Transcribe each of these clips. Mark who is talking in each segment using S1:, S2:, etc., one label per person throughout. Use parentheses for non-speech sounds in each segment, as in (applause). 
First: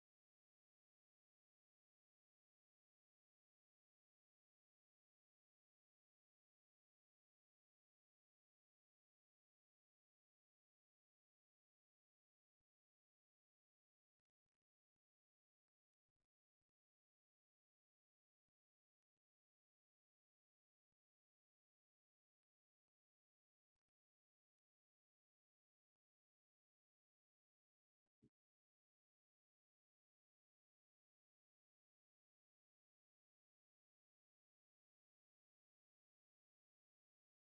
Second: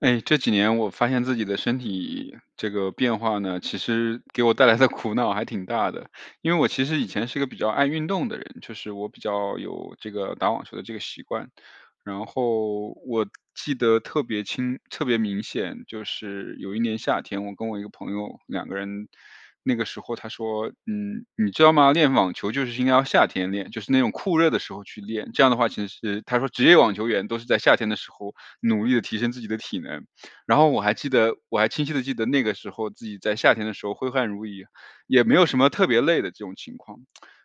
S1: 哎，这几年我发现自己的身体这个变化呢，其实给我带来的苦恼还挺大的。因为我其实以前是个比较爱运动的人，就是我比较有这个打网球的这个习惯。然后我记得特别清、特别明显，就是有一年夏天，我跟我一个朋友两个人，那个时候他说：“嗯，你知道吗？练网球就是应该要夏天练，就是那种酷热的时候去练。这样的话，其实是他说职业网球员都是在夏天的时候努力的提升自己的体能。然后我还记得我还清晰的记得那个时候自己在夏天的时候挥汗如雨，也没有什么特别累的这种情况。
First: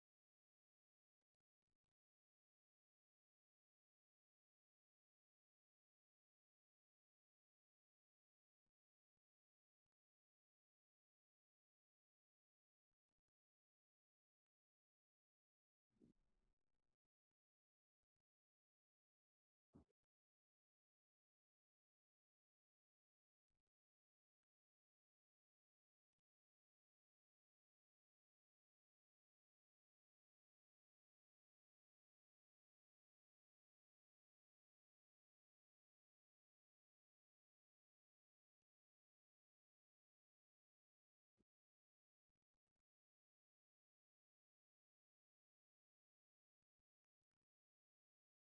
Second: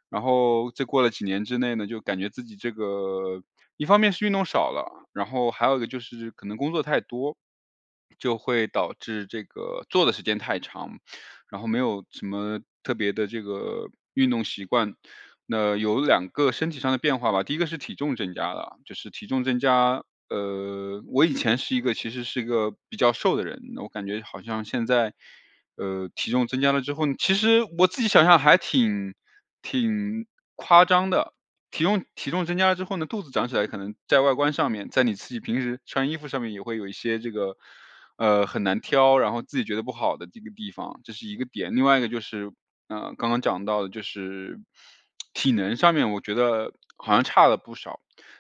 S1: 然后这过了几年之内呢，就感觉自己这个一方面是运动少了，然后还有一个就是可能工作太多，就会导致这个坐的时间太长，然后没有什么特别的这个运动习惯。那有两个身体上的变化吧，第一个是体重增加了，就是体重增加，我以前是一个其实是一个比较瘦的人，那我感觉好像现在，体重增加了之后，其实我自己想想还挺夸张的。体重增加了之后呢，肚子长起来可能在外观上面，在你自己平时穿衣服上面也会有一些这个很难挑，然后自己觉得不好的这个地方，这是一个点。另外一个就是，刚刚讲到的就是体能上面，我觉得好像差了不少。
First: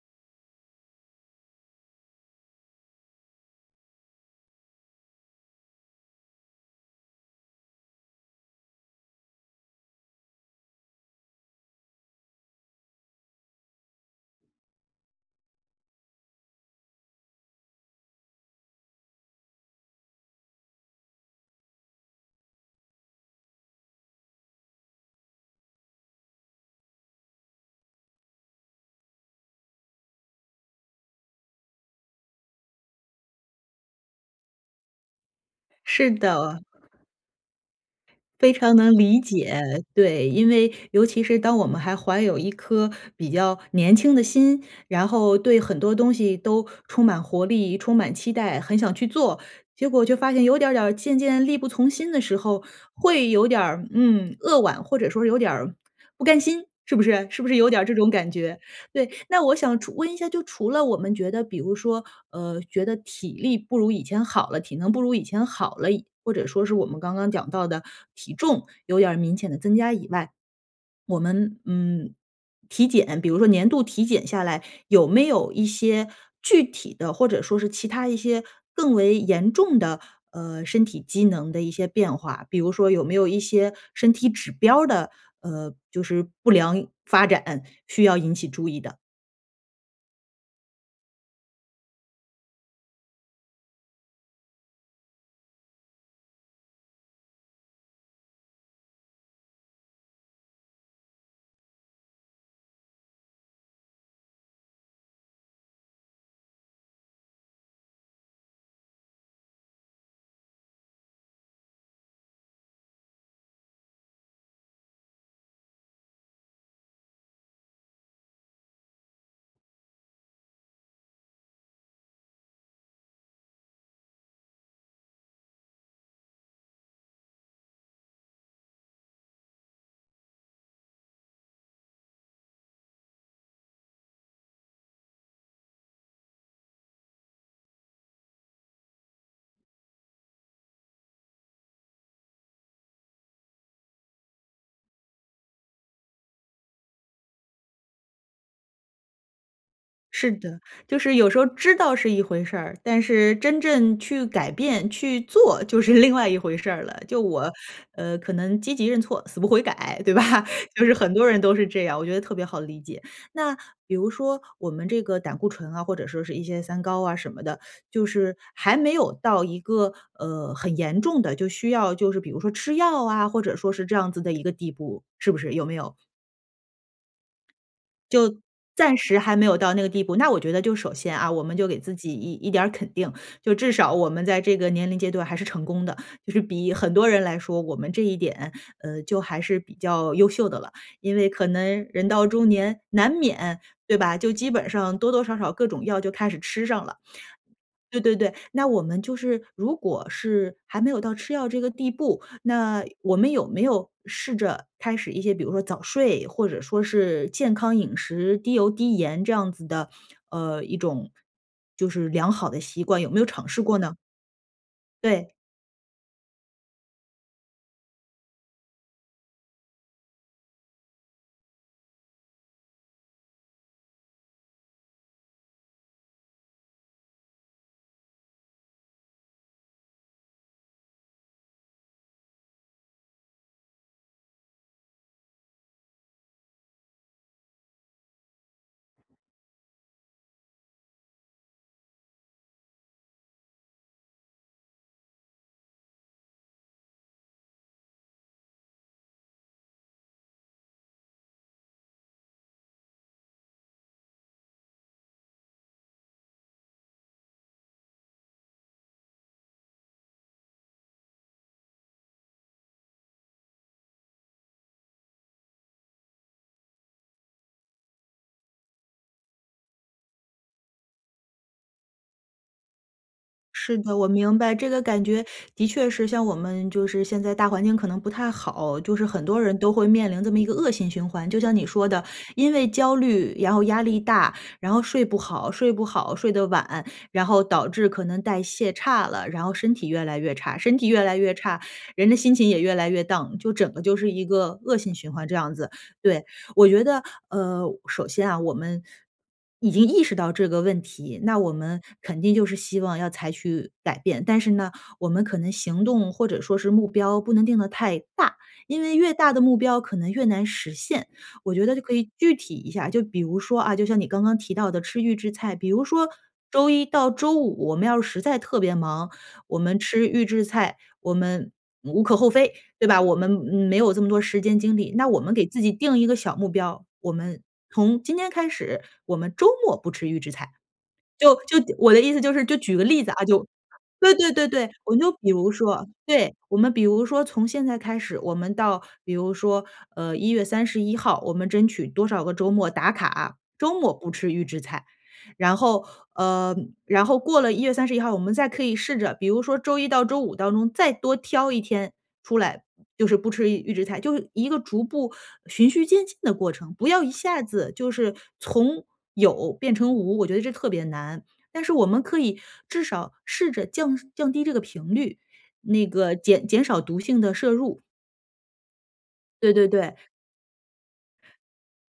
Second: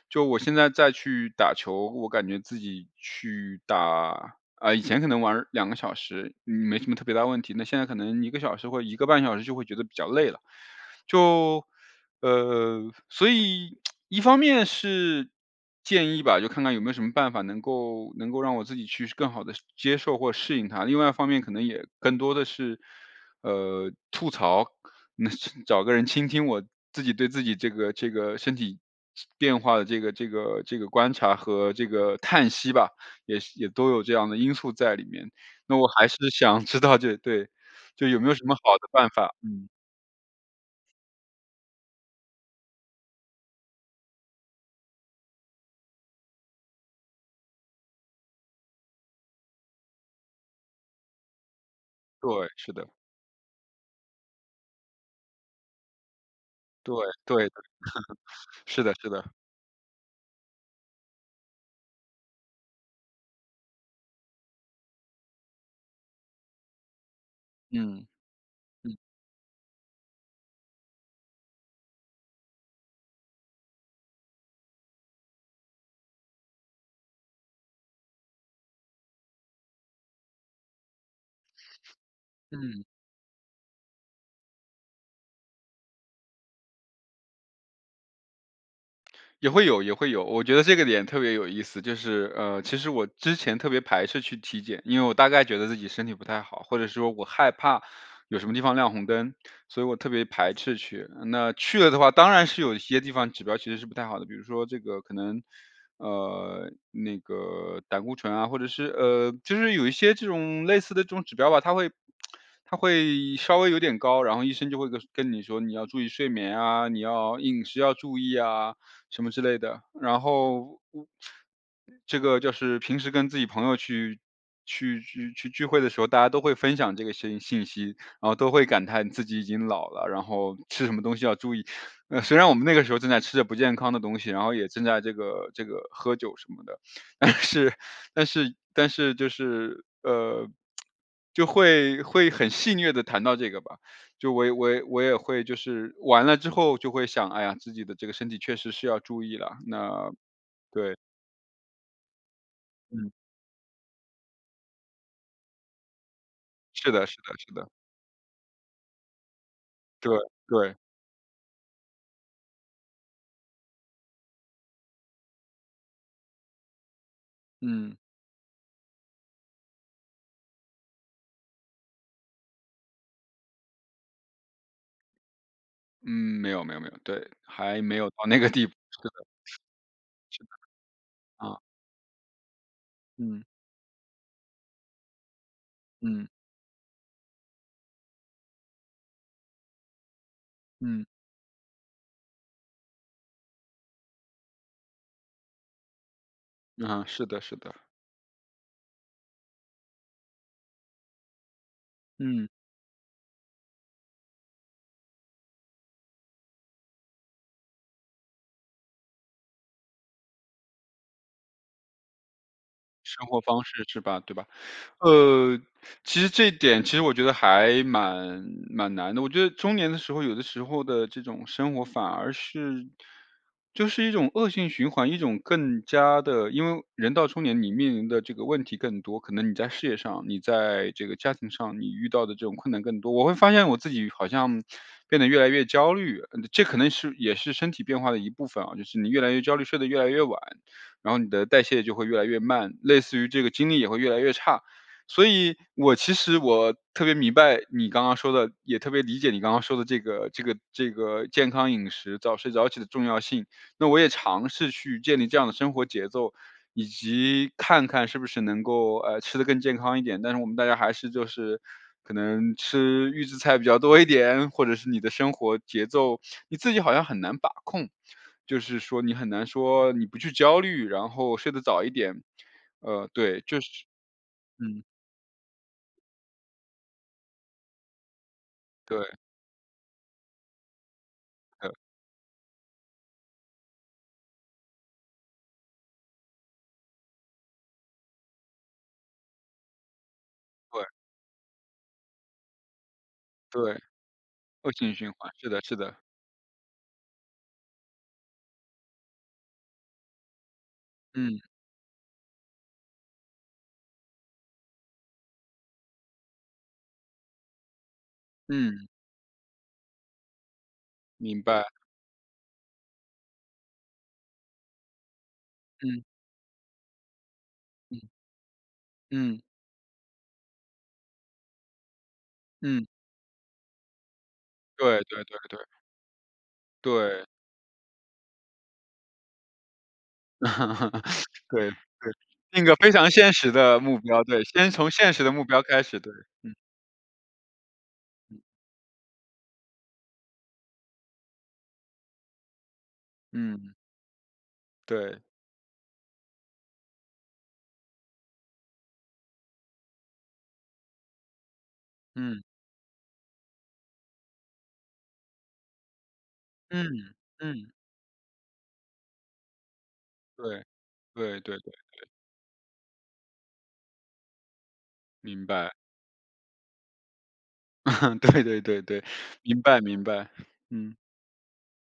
S1: 就我现在再去打球，我感觉自己去打，啊，以前可能玩儿两个小时，嗯没什么特别大问题，那现在可能一个小时或一个半小时就会觉得比较累了。就，呃，所以一方面是建议吧，就看看有没有什么办法能够让我自己去更好的接受或适应它。另外一方面可能也更多的是，吐槽，那是找个人倾听我自己对自己这个身体变化的这个观察和这个叹息吧，也是也都有这样的因素在里面。那我还
S2: 是
S1: 是
S2: 的，
S1: 想知道这对，就有没有什
S2: 非
S1: 么好
S2: 常
S1: 的
S2: 能
S1: 办
S2: 理
S1: 法？嗯，
S2: 解。对，因为尤其是当我们还怀有一颗比较年轻的心，然后对很多东西都充满活力、充满期待，很想去做，结果就发现有点儿渐渐力不从心的
S1: 对，
S2: 时候，
S1: 是的。
S2: 会有点儿，扼腕，或者说有点儿不甘心，
S1: 对
S2: 是不是？是不
S1: 对，
S2: 是有点儿这种感觉？
S1: 是的是
S2: 对，
S1: 的，
S2: 那我想除问一下，就除了我们觉得，比如说，觉得体力不如以前好了，体能不如以前好了，或者说是我们刚刚讲到的
S1: 嗯，
S2: 体重
S1: 嗯
S2: 有点儿明显的增加以外，我们体检，比如说年度体检下来，有没有一些具体的，或者说是其他一些更为严重的，身体机能的一些变化？比如
S1: 嗯。
S2: 说有没有一些身体指标儿的，就是不良发展需要引起注意的？
S1: 也会有，也会有。我觉得这个点特别有意思，就是其实我之前特别排斥去体检，因为我大概觉得自己身体不太好，或者说我害怕有什么地方亮红灯，所以我特别排斥去。那去了的话，当然是有一些地方指标其实是不太好的，比如说这个可能那个胆固醇啊，或者是就是有一些这种类似的这种指标吧，它会稍微有点高，然后医生就会跟你说你要注意睡眠啊，你要饮食要注意啊，什么之类的。然后这个就是平时跟自己朋友去去聚会的时候，大家都会分享这个信息，然后都会感叹自己已经老了，然后吃什么东西要注意。呃，虽然我们那个时候正在吃着不健康的东西，然后也正在这个喝酒什么的，但是但是就是就会很戏谑的谈到这个吧。就我也会就是完了之后就会想，哎呀，自己的这个身体确实是要注意了。那
S2: 是的，
S1: 对，
S2: 就是有时候知道是一回事儿，但
S1: 嗯。
S2: 是真正去改变、去做就是 (laughs) 另外一回事儿
S1: 是
S2: 了。
S1: 的是
S2: 就
S1: 的
S2: 我，
S1: 是的，
S2: 可能积极认错，死不悔改，
S1: 对
S2: 对吧？(laughs)
S1: 对，
S2: 就是很多人都是这样，我觉得特别好理解。那比如说我们这个胆固醇啊，或者说是一些三高啊什么的，
S1: 嗯，
S2: 就是还没有到一个很严重的，就需要就是比如说吃药啊，或者说是这样子的一个地步，是不是？有没有？
S1: 嗯，没有，对，还没有到那个地步，
S2: 暂
S1: 是
S2: 时
S1: 的
S2: 还没有到那个地步，那我
S1: 是的，
S2: 觉得就首先啊，我们
S1: 啊，
S2: 就给自己一点儿肯定，
S1: 嗯
S2: 就至少我们在这个年龄阶段还是成功的，
S1: 嗯
S2: 就是比很多人来说，我们这一点，就还是比较优秀的了。
S1: 嗯，
S2: 因为可能人到中年难免，对吧？就基本上多多少少各种药就开始吃上了。
S1: 啊，是的是的，
S2: 对对对，那我们就是如果是还没有到吃药这个地步，
S1: 嗯，
S2: 那我们有没有试着开始一些，比如说早睡，或者说是健康饮食、低油低盐这样子的，一种就是良好的习惯，有没有
S1: 生活
S2: 尝试
S1: 方
S2: 过
S1: 式
S2: 呢？
S1: 是吧，对吧？
S2: 对。
S1: 呃，其实这一点其实我觉得还蛮难的。我觉得中年的时候，有的时候的这种生活反而是就是一种恶性循环，一种更加的，因为人到中年，你面临的这个问题更多，可能你在事业上，你在这个家庭上，你遇到的这种困难更多。我会发现我自己好像变得越来越焦虑，嗯这可能是也是身体变化的一部分啊，就是你越来越焦虑，睡得越来越晚，然后你的代谢就会越来越慢，类似于这个精力也会越来越差。所以我其实我特别明白你刚刚说的，也特别理解你刚刚说的这个健康饮食、早睡早起的重要性。那我也尝试去建立这样的生活节奏，以及看看是不是能够吃的更健康一点。但是我们大家还是就是可能吃预制菜比较多一点，或者是你的生活节奏你自己好像很难把控，就是说你很难说你不去焦虑，然后睡得早一点。对，就是
S2: 是的，我明白这个
S1: 嗯，
S2: 感觉，的确是像我们就是现在大环境可能不太好，就是
S1: 对。
S2: 很多人都会面临这么一个恶性循环。就像你说
S1: 对
S2: 的，因为焦虑，然后压力大，然后睡不好，睡不好，睡得晚，然后导致可能代谢差了，然后身体越来越差，身
S1: 对
S2: 体越来越差，人的心情也越来越 down，就整
S1: 对，
S2: 个就是一个
S1: 恶
S2: 恶
S1: 性
S2: 性
S1: 循
S2: 循环
S1: 环，
S2: 这
S1: 是
S2: 样
S1: 的
S2: 子。
S1: 是的，
S2: 对，我觉得，首先啊，我们已经意识到这个问题，那
S1: 嗯
S2: 我们肯定就是希望要采取改变，但是呢，我们可能行动或者说是目标不能定得太大，因
S1: 嗯，
S2: 为越大的目标可能越难实现。
S1: 明
S2: 我
S1: 白，
S2: 觉得就可以具体一下，就比如说啊，就像你刚刚提到的吃预制菜，比如
S1: 嗯
S2: 说周一到周五我们要是
S1: 嗯
S2: 实在特别忙，
S1: 嗯
S2: 我们吃预制菜，我们无可厚非。
S1: 嗯，
S2: 对吧？我们没有这么多时间精力，
S1: 对
S2: 那我
S1: 对
S2: 们
S1: 对
S2: 给
S1: 对
S2: 自己定一个小目标，我
S1: 对，
S2: 们从今天开始，我们周末不吃预制菜。
S1: (laughs)
S2: 就
S1: 对
S2: 就
S1: 对，
S2: 我的意思就是，就
S1: 定个
S2: 举个
S1: 非
S2: 例子
S1: 常
S2: 啊，
S1: 现
S2: 就
S1: 实的目
S2: 对
S1: 标，
S2: 对
S1: 对，
S2: 对对，
S1: 先从
S2: 我们就
S1: 现实
S2: 比
S1: 的目
S2: 如
S1: 标开
S2: 说，
S1: 始，对，
S2: 对，
S1: 嗯
S2: 我们比如说从现在开始，我们到比如说一月三十一号，我们争取多少个周末打卡，周
S1: 嗯，
S2: 末不吃预制菜。
S1: 对，
S2: 然后呃，然后过了一月三十一号，我们再可以试着，比如说周一到周五当中再多挑一天，出
S1: 嗯
S2: 来，就是不吃预制菜，就是一个逐步循序渐进的过程，
S1: 嗯
S2: 不要一下子
S1: 嗯，
S2: 就是从有变成无，我觉得这
S1: 对
S2: 特别难。
S1: 对对
S2: 但是
S1: 对，
S2: 我们可以至少试着降低这个频率，
S1: 明白，
S2: 那个减少毒性的摄入，
S1: (laughs) 对对对对，
S2: 对
S1: 明
S2: 对
S1: 白
S2: 对。
S1: 明白，嗯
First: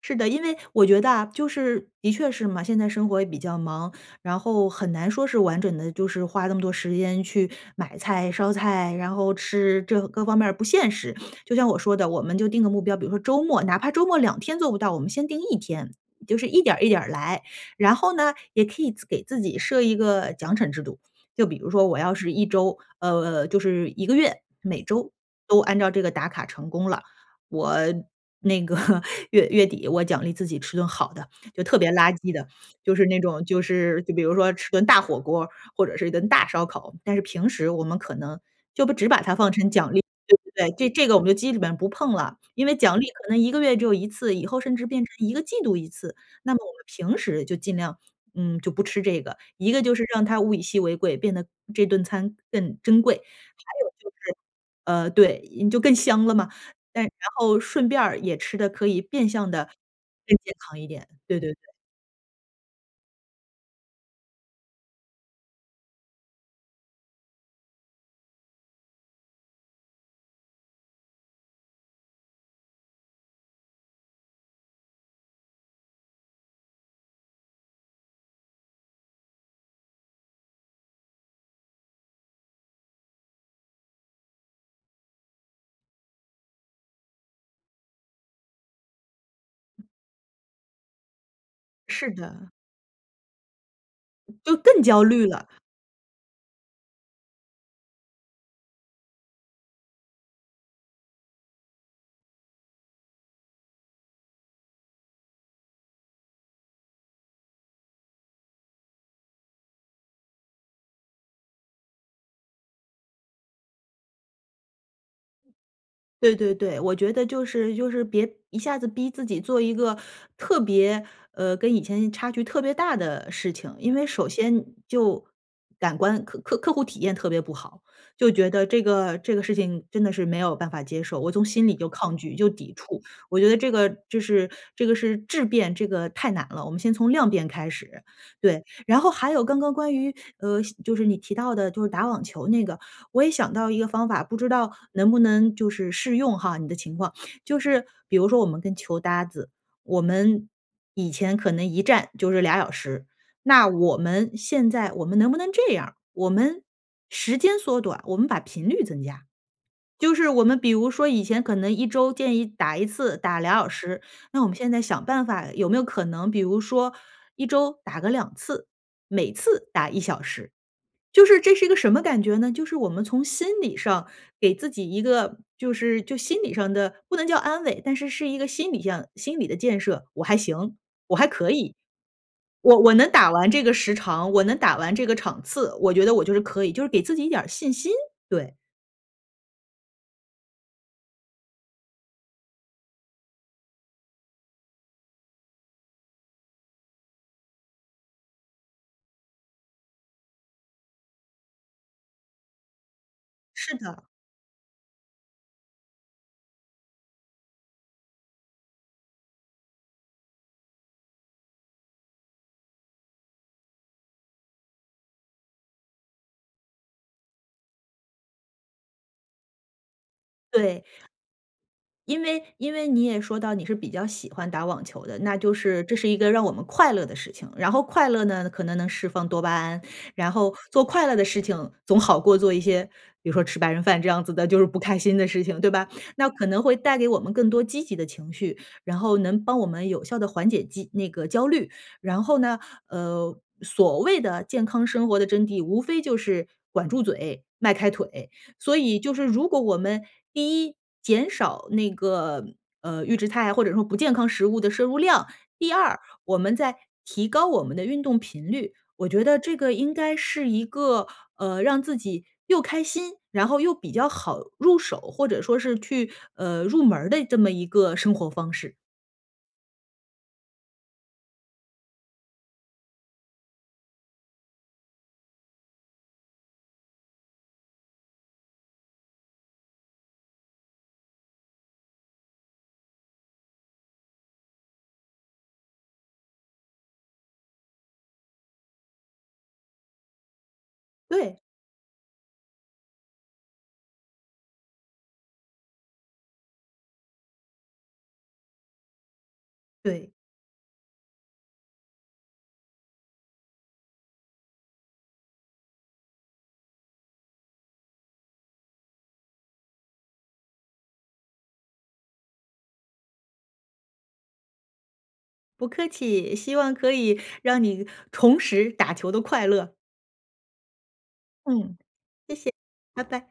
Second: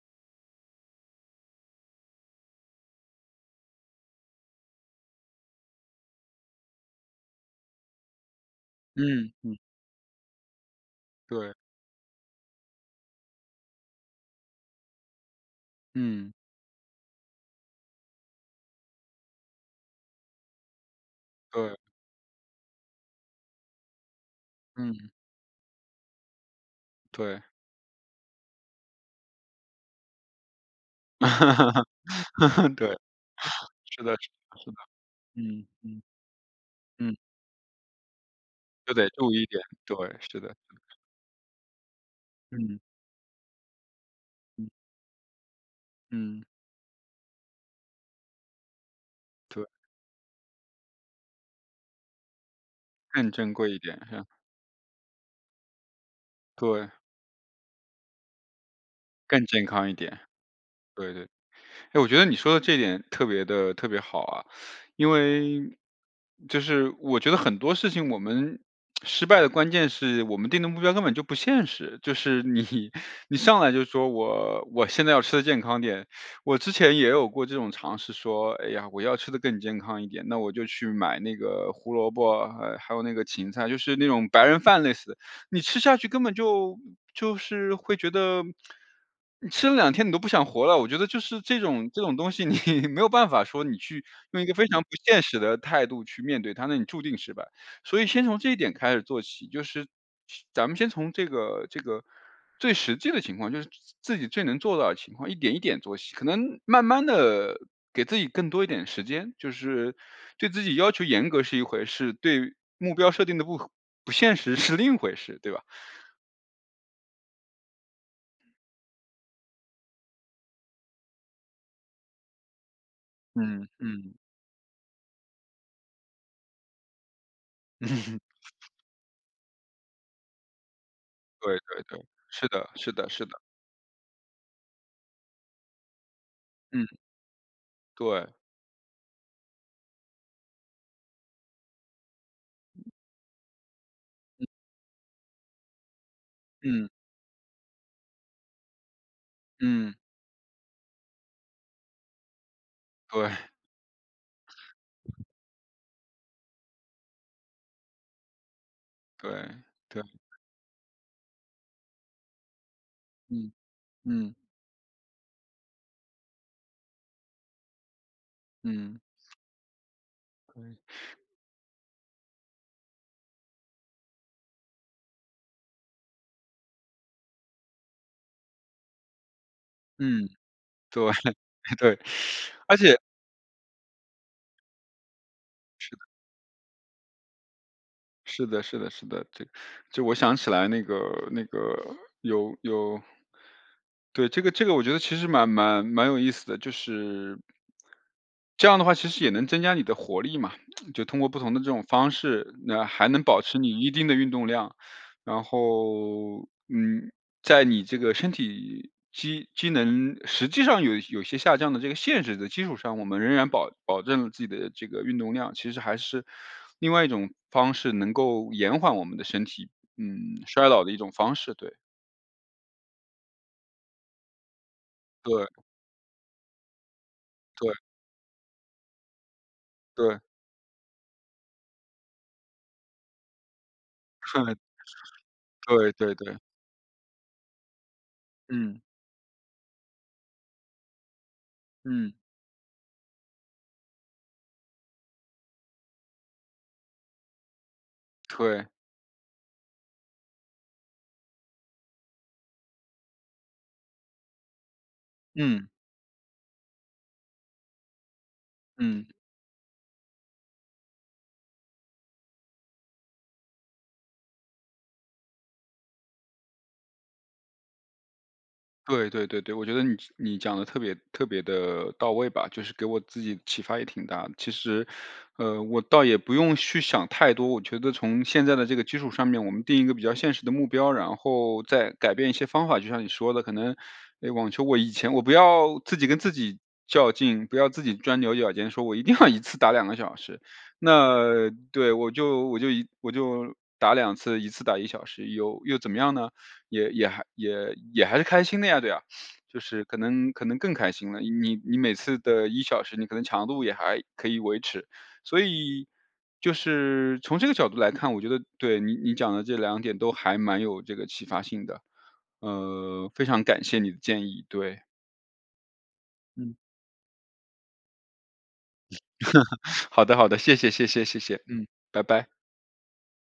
S2: 是的，因为我觉得啊，就是的确是嘛，现在生活也比较忙，然后很难说是完整的，就是花那么多时间去买菜、烧菜，然后
S1: 嗯嗯，
S2: 吃，这各方面儿不现实。
S1: 对，
S2: 就像我说的，我们就定个目标，比如说周末，哪怕周末2天做不到，我们先定一天，
S1: 嗯
S2: 就是一点儿一点儿来。然后呢，也可以给自己设一个奖惩制度，就比如
S1: 对，
S2: 说我要是一周，就是一个月，每周
S1: 嗯
S2: 都按照这个打卡成功了，
S1: 对，
S2: 我那个 (laughs) 月底我奖励自己吃顿好的，就特别垃圾的，
S1: (laughs) 对，
S2: 就是那种就是
S1: 是的
S2: 就比
S1: 是
S2: 如说
S1: 的
S2: 吃
S1: 是的，
S2: 顿大火锅儿
S1: 嗯
S2: 或者
S1: 嗯。
S2: 是一顿大烧烤，但
S1: 嗯，
S2: 是平时我们可能就不
S1: 就
S2: 只
S1: 得
S2: 把
S1: 注
S2: 它
S1: 意一
S2: 放
S1: 点，
S2: 成奖
S1: 对，
S2: 励，对
S1: 是
S2: 不
S1: 的，
S2: 对，这个我们就基本不碰了，因为
S1: 嗯
S2: 奖励可能一个月只有一次，以后
S1: 嗯
S2: 甚至变成1个季度1次，
S1: 嗯，
S2: 那么我们平时就尽量，就不吃这个，
S1: 对，
S2: 一个就是让它物以稀为贵，变得这顿餐更珍贵，
S1: 更珍
S2: 还
S1: 贵一点，
S2: 有
S1: 是吧？
S2: 对，你就更香了嘛。
S1: 对，
S2: 但然后顺便儿也吃的可以变
S1: 更
S2: 相
S1: 健
S2: 的
S1: 康一点，
S2: 更健康一点，
S1: 对对。
S2: 对对对，
S1: 哎，我觉得你说的这点特别的特别好啊，因为就是我觉得很多事情我们失败的关键是我们定的目标根本就不现实，就是你 (laughs) 你上来就说我现在要吃的健康点，我之前也有过这种尝试说，哎呀，我要吃的更健康一点，那我就去买那个胡萝卜，还有那个芹菜，就是那种白人饭类似的。你吃下去根本就就是会觉得，你吃了两天你都不想活了。我觉得就是这种这
S2: 是
S1: 种东西，
S2: 的，
S1: 你 (laughs) 没有办法说你去用一个
S2: 就
S1: 非
S2: 更
S1: 常不
S2: 焦
S1: 现
S2: 虑
S1: 实
S2: 了。
S1: 的态度去面对它，那你注定失败。所以先从这一点开始做起，就是咱们先从这个最实际的情况，就是自己最能做到的情况，一点一点做起，可能慢慢的给自己更多一点时间，就是对自己要求严格是一回事，对目标设定的不现实是另一回事，对吧？
S2: 对对对，我觉得就是别一下子逼自己做一个特别跟以前差距特别大的事
S1: 嗯
S2: 情，因为
S1: 嗯
S2: 首先就感官客户体验特别不好，
S1: 嗯，
S2: 就
S1: (laughs)
S2: 觉得这个事情真的是没有办法接受，我从
S1: 对
S2: 心里
S1: 对
S2: 就
S1: 对，
S2: 抗拒，就
S1: 是的
S2: 抵
S1: 是
S2: 触。
S1: 的是的，
S2: 我觉得这个是质变，这个太难了，我们
S1: 嗯，
S2: 先从量变开始。
S1: 对，
S2: 对，然后还有刚刚关于就是你提到的，就是打网球那个，我也想到一个方法，不知道能不能就是适用哈你的
S1: 嗯
S2: 情况。就是比如说我们跟球搭子，
S1: 嗯。
S2: 我们以前可能一站就是俩小时，
S1: 对
S2: 那我们现在我们能不能这样？我们时间缩短，我们把频率增加。
S1: 对对。
S2: 就是我们比如说以前可能一周建议打一次，打
S1: 嗯
S2: 俩小时，
S1: 嗯
S2: 那我们现在想办法有没有可能，比如说一周打个2次，
S1: 嗯。
S2: 每次打1小时。
S1: 对，
S2: 就是这是一个什么感觉呢？就是我们从心理上给自己一个就是心理上的不能叫安慰，但是是一个心理上心理的建设，我
S1: 嗯
S2: 还行，
S1: 对
S2: 我还可以。
S1: (laughs) 对，而
S2: 我
S1: 且
S2: 能打完这个时长，我能打完这个场次，我觉得我就是可以，就是给自己一点儿信心。
S1: 是
S2: 对，
S1: 的，是的，是的，这就我想起来那个有有，对这个我觉得其实蛮有意思的，就是这样的话，其实也能增加你的活力嘛，(tsk) 就通过不同的这种方式，那还能保持
S2: 是
S1: 你一
S2: 的，
S1: 定的运动量。然后，嗯，在你这个身体机能实际上有些下降的这个限制的基础上，我们仍然保证了自己的这个运动量，其实还是另外一种方式，能够延缓我们的身体，嗯，衰
S2: 对。
S1: 老的一种方式。对，
S2: 因为你也说到你是比较喜欢打网球的，那
S1: 对，
S2: 就是这是一个让我们快乐的事情，然
S1: 对，
S2: 后快乐呢，可能能释放多巴胺，
S1: 对
S2: 然后做快乐的事情总好过做一些，比如说吃白人饭这样子的，就
S1: (laughs)，
S2: 是不开心的事情，对吧？
S1: 对，对，
S2: 那
S1: 对，
S2: 可能会带给我们更多积极的情绪，
S1: 嗯，
S2: 然后能帮我们有效的缓解那个焦虑。
S1: 嗯，
S2: 然后呢，所谓的健康生活的真谛，无非就是管住嘴，迈开腿，
S1: 对，
S2: 所以就是如果我们第一减少那个预制菜或者说不健康食物的摄入量，
S1: 嗯，
S2: 第二我们在提高我们的运动频率，
S1: 嗯。
S2: 我觉得这个应该是一个让自己又开心，然后又比较好入手，或者说是去入门儿的这么一个生活方式。
S1: 对对对对，我觉得你讲的特别特别的到位吧，就是给我自己启发也挺大的。其实，我倒也不用去想太多，我觉得从现在的这个基础上面，我们定一个比较现实的目标，然后再改变一些方法。就像你说的，可能，诶，网球我以前我不要自己跟自己较劲，不要自己钻牛角尖，说我一定要一次打两个小时。
S2: 对
S1: 那对，我就打两次一次打一小时，有又怎么样呢？也也还也也还是开心的呀，对啊，就是可
S2: 对，
S1: 能可能更开心了。你每次的一小时，你可能强度也还可以维持，所以就是从这个角度来看，我觉得对你讲的这两点都还蛮有这个启发性的，非常感谢你的建议，对，
S2: 不客气，希
S1: 嗯，
S2: 望可以让你重拾打球的快
S1: (laughs)
S2: 乐。
S1: 好的好的，谢谢，嗯，
S2: 嗯，
S1: 拜拜。
S2: 谢谢，拜拜。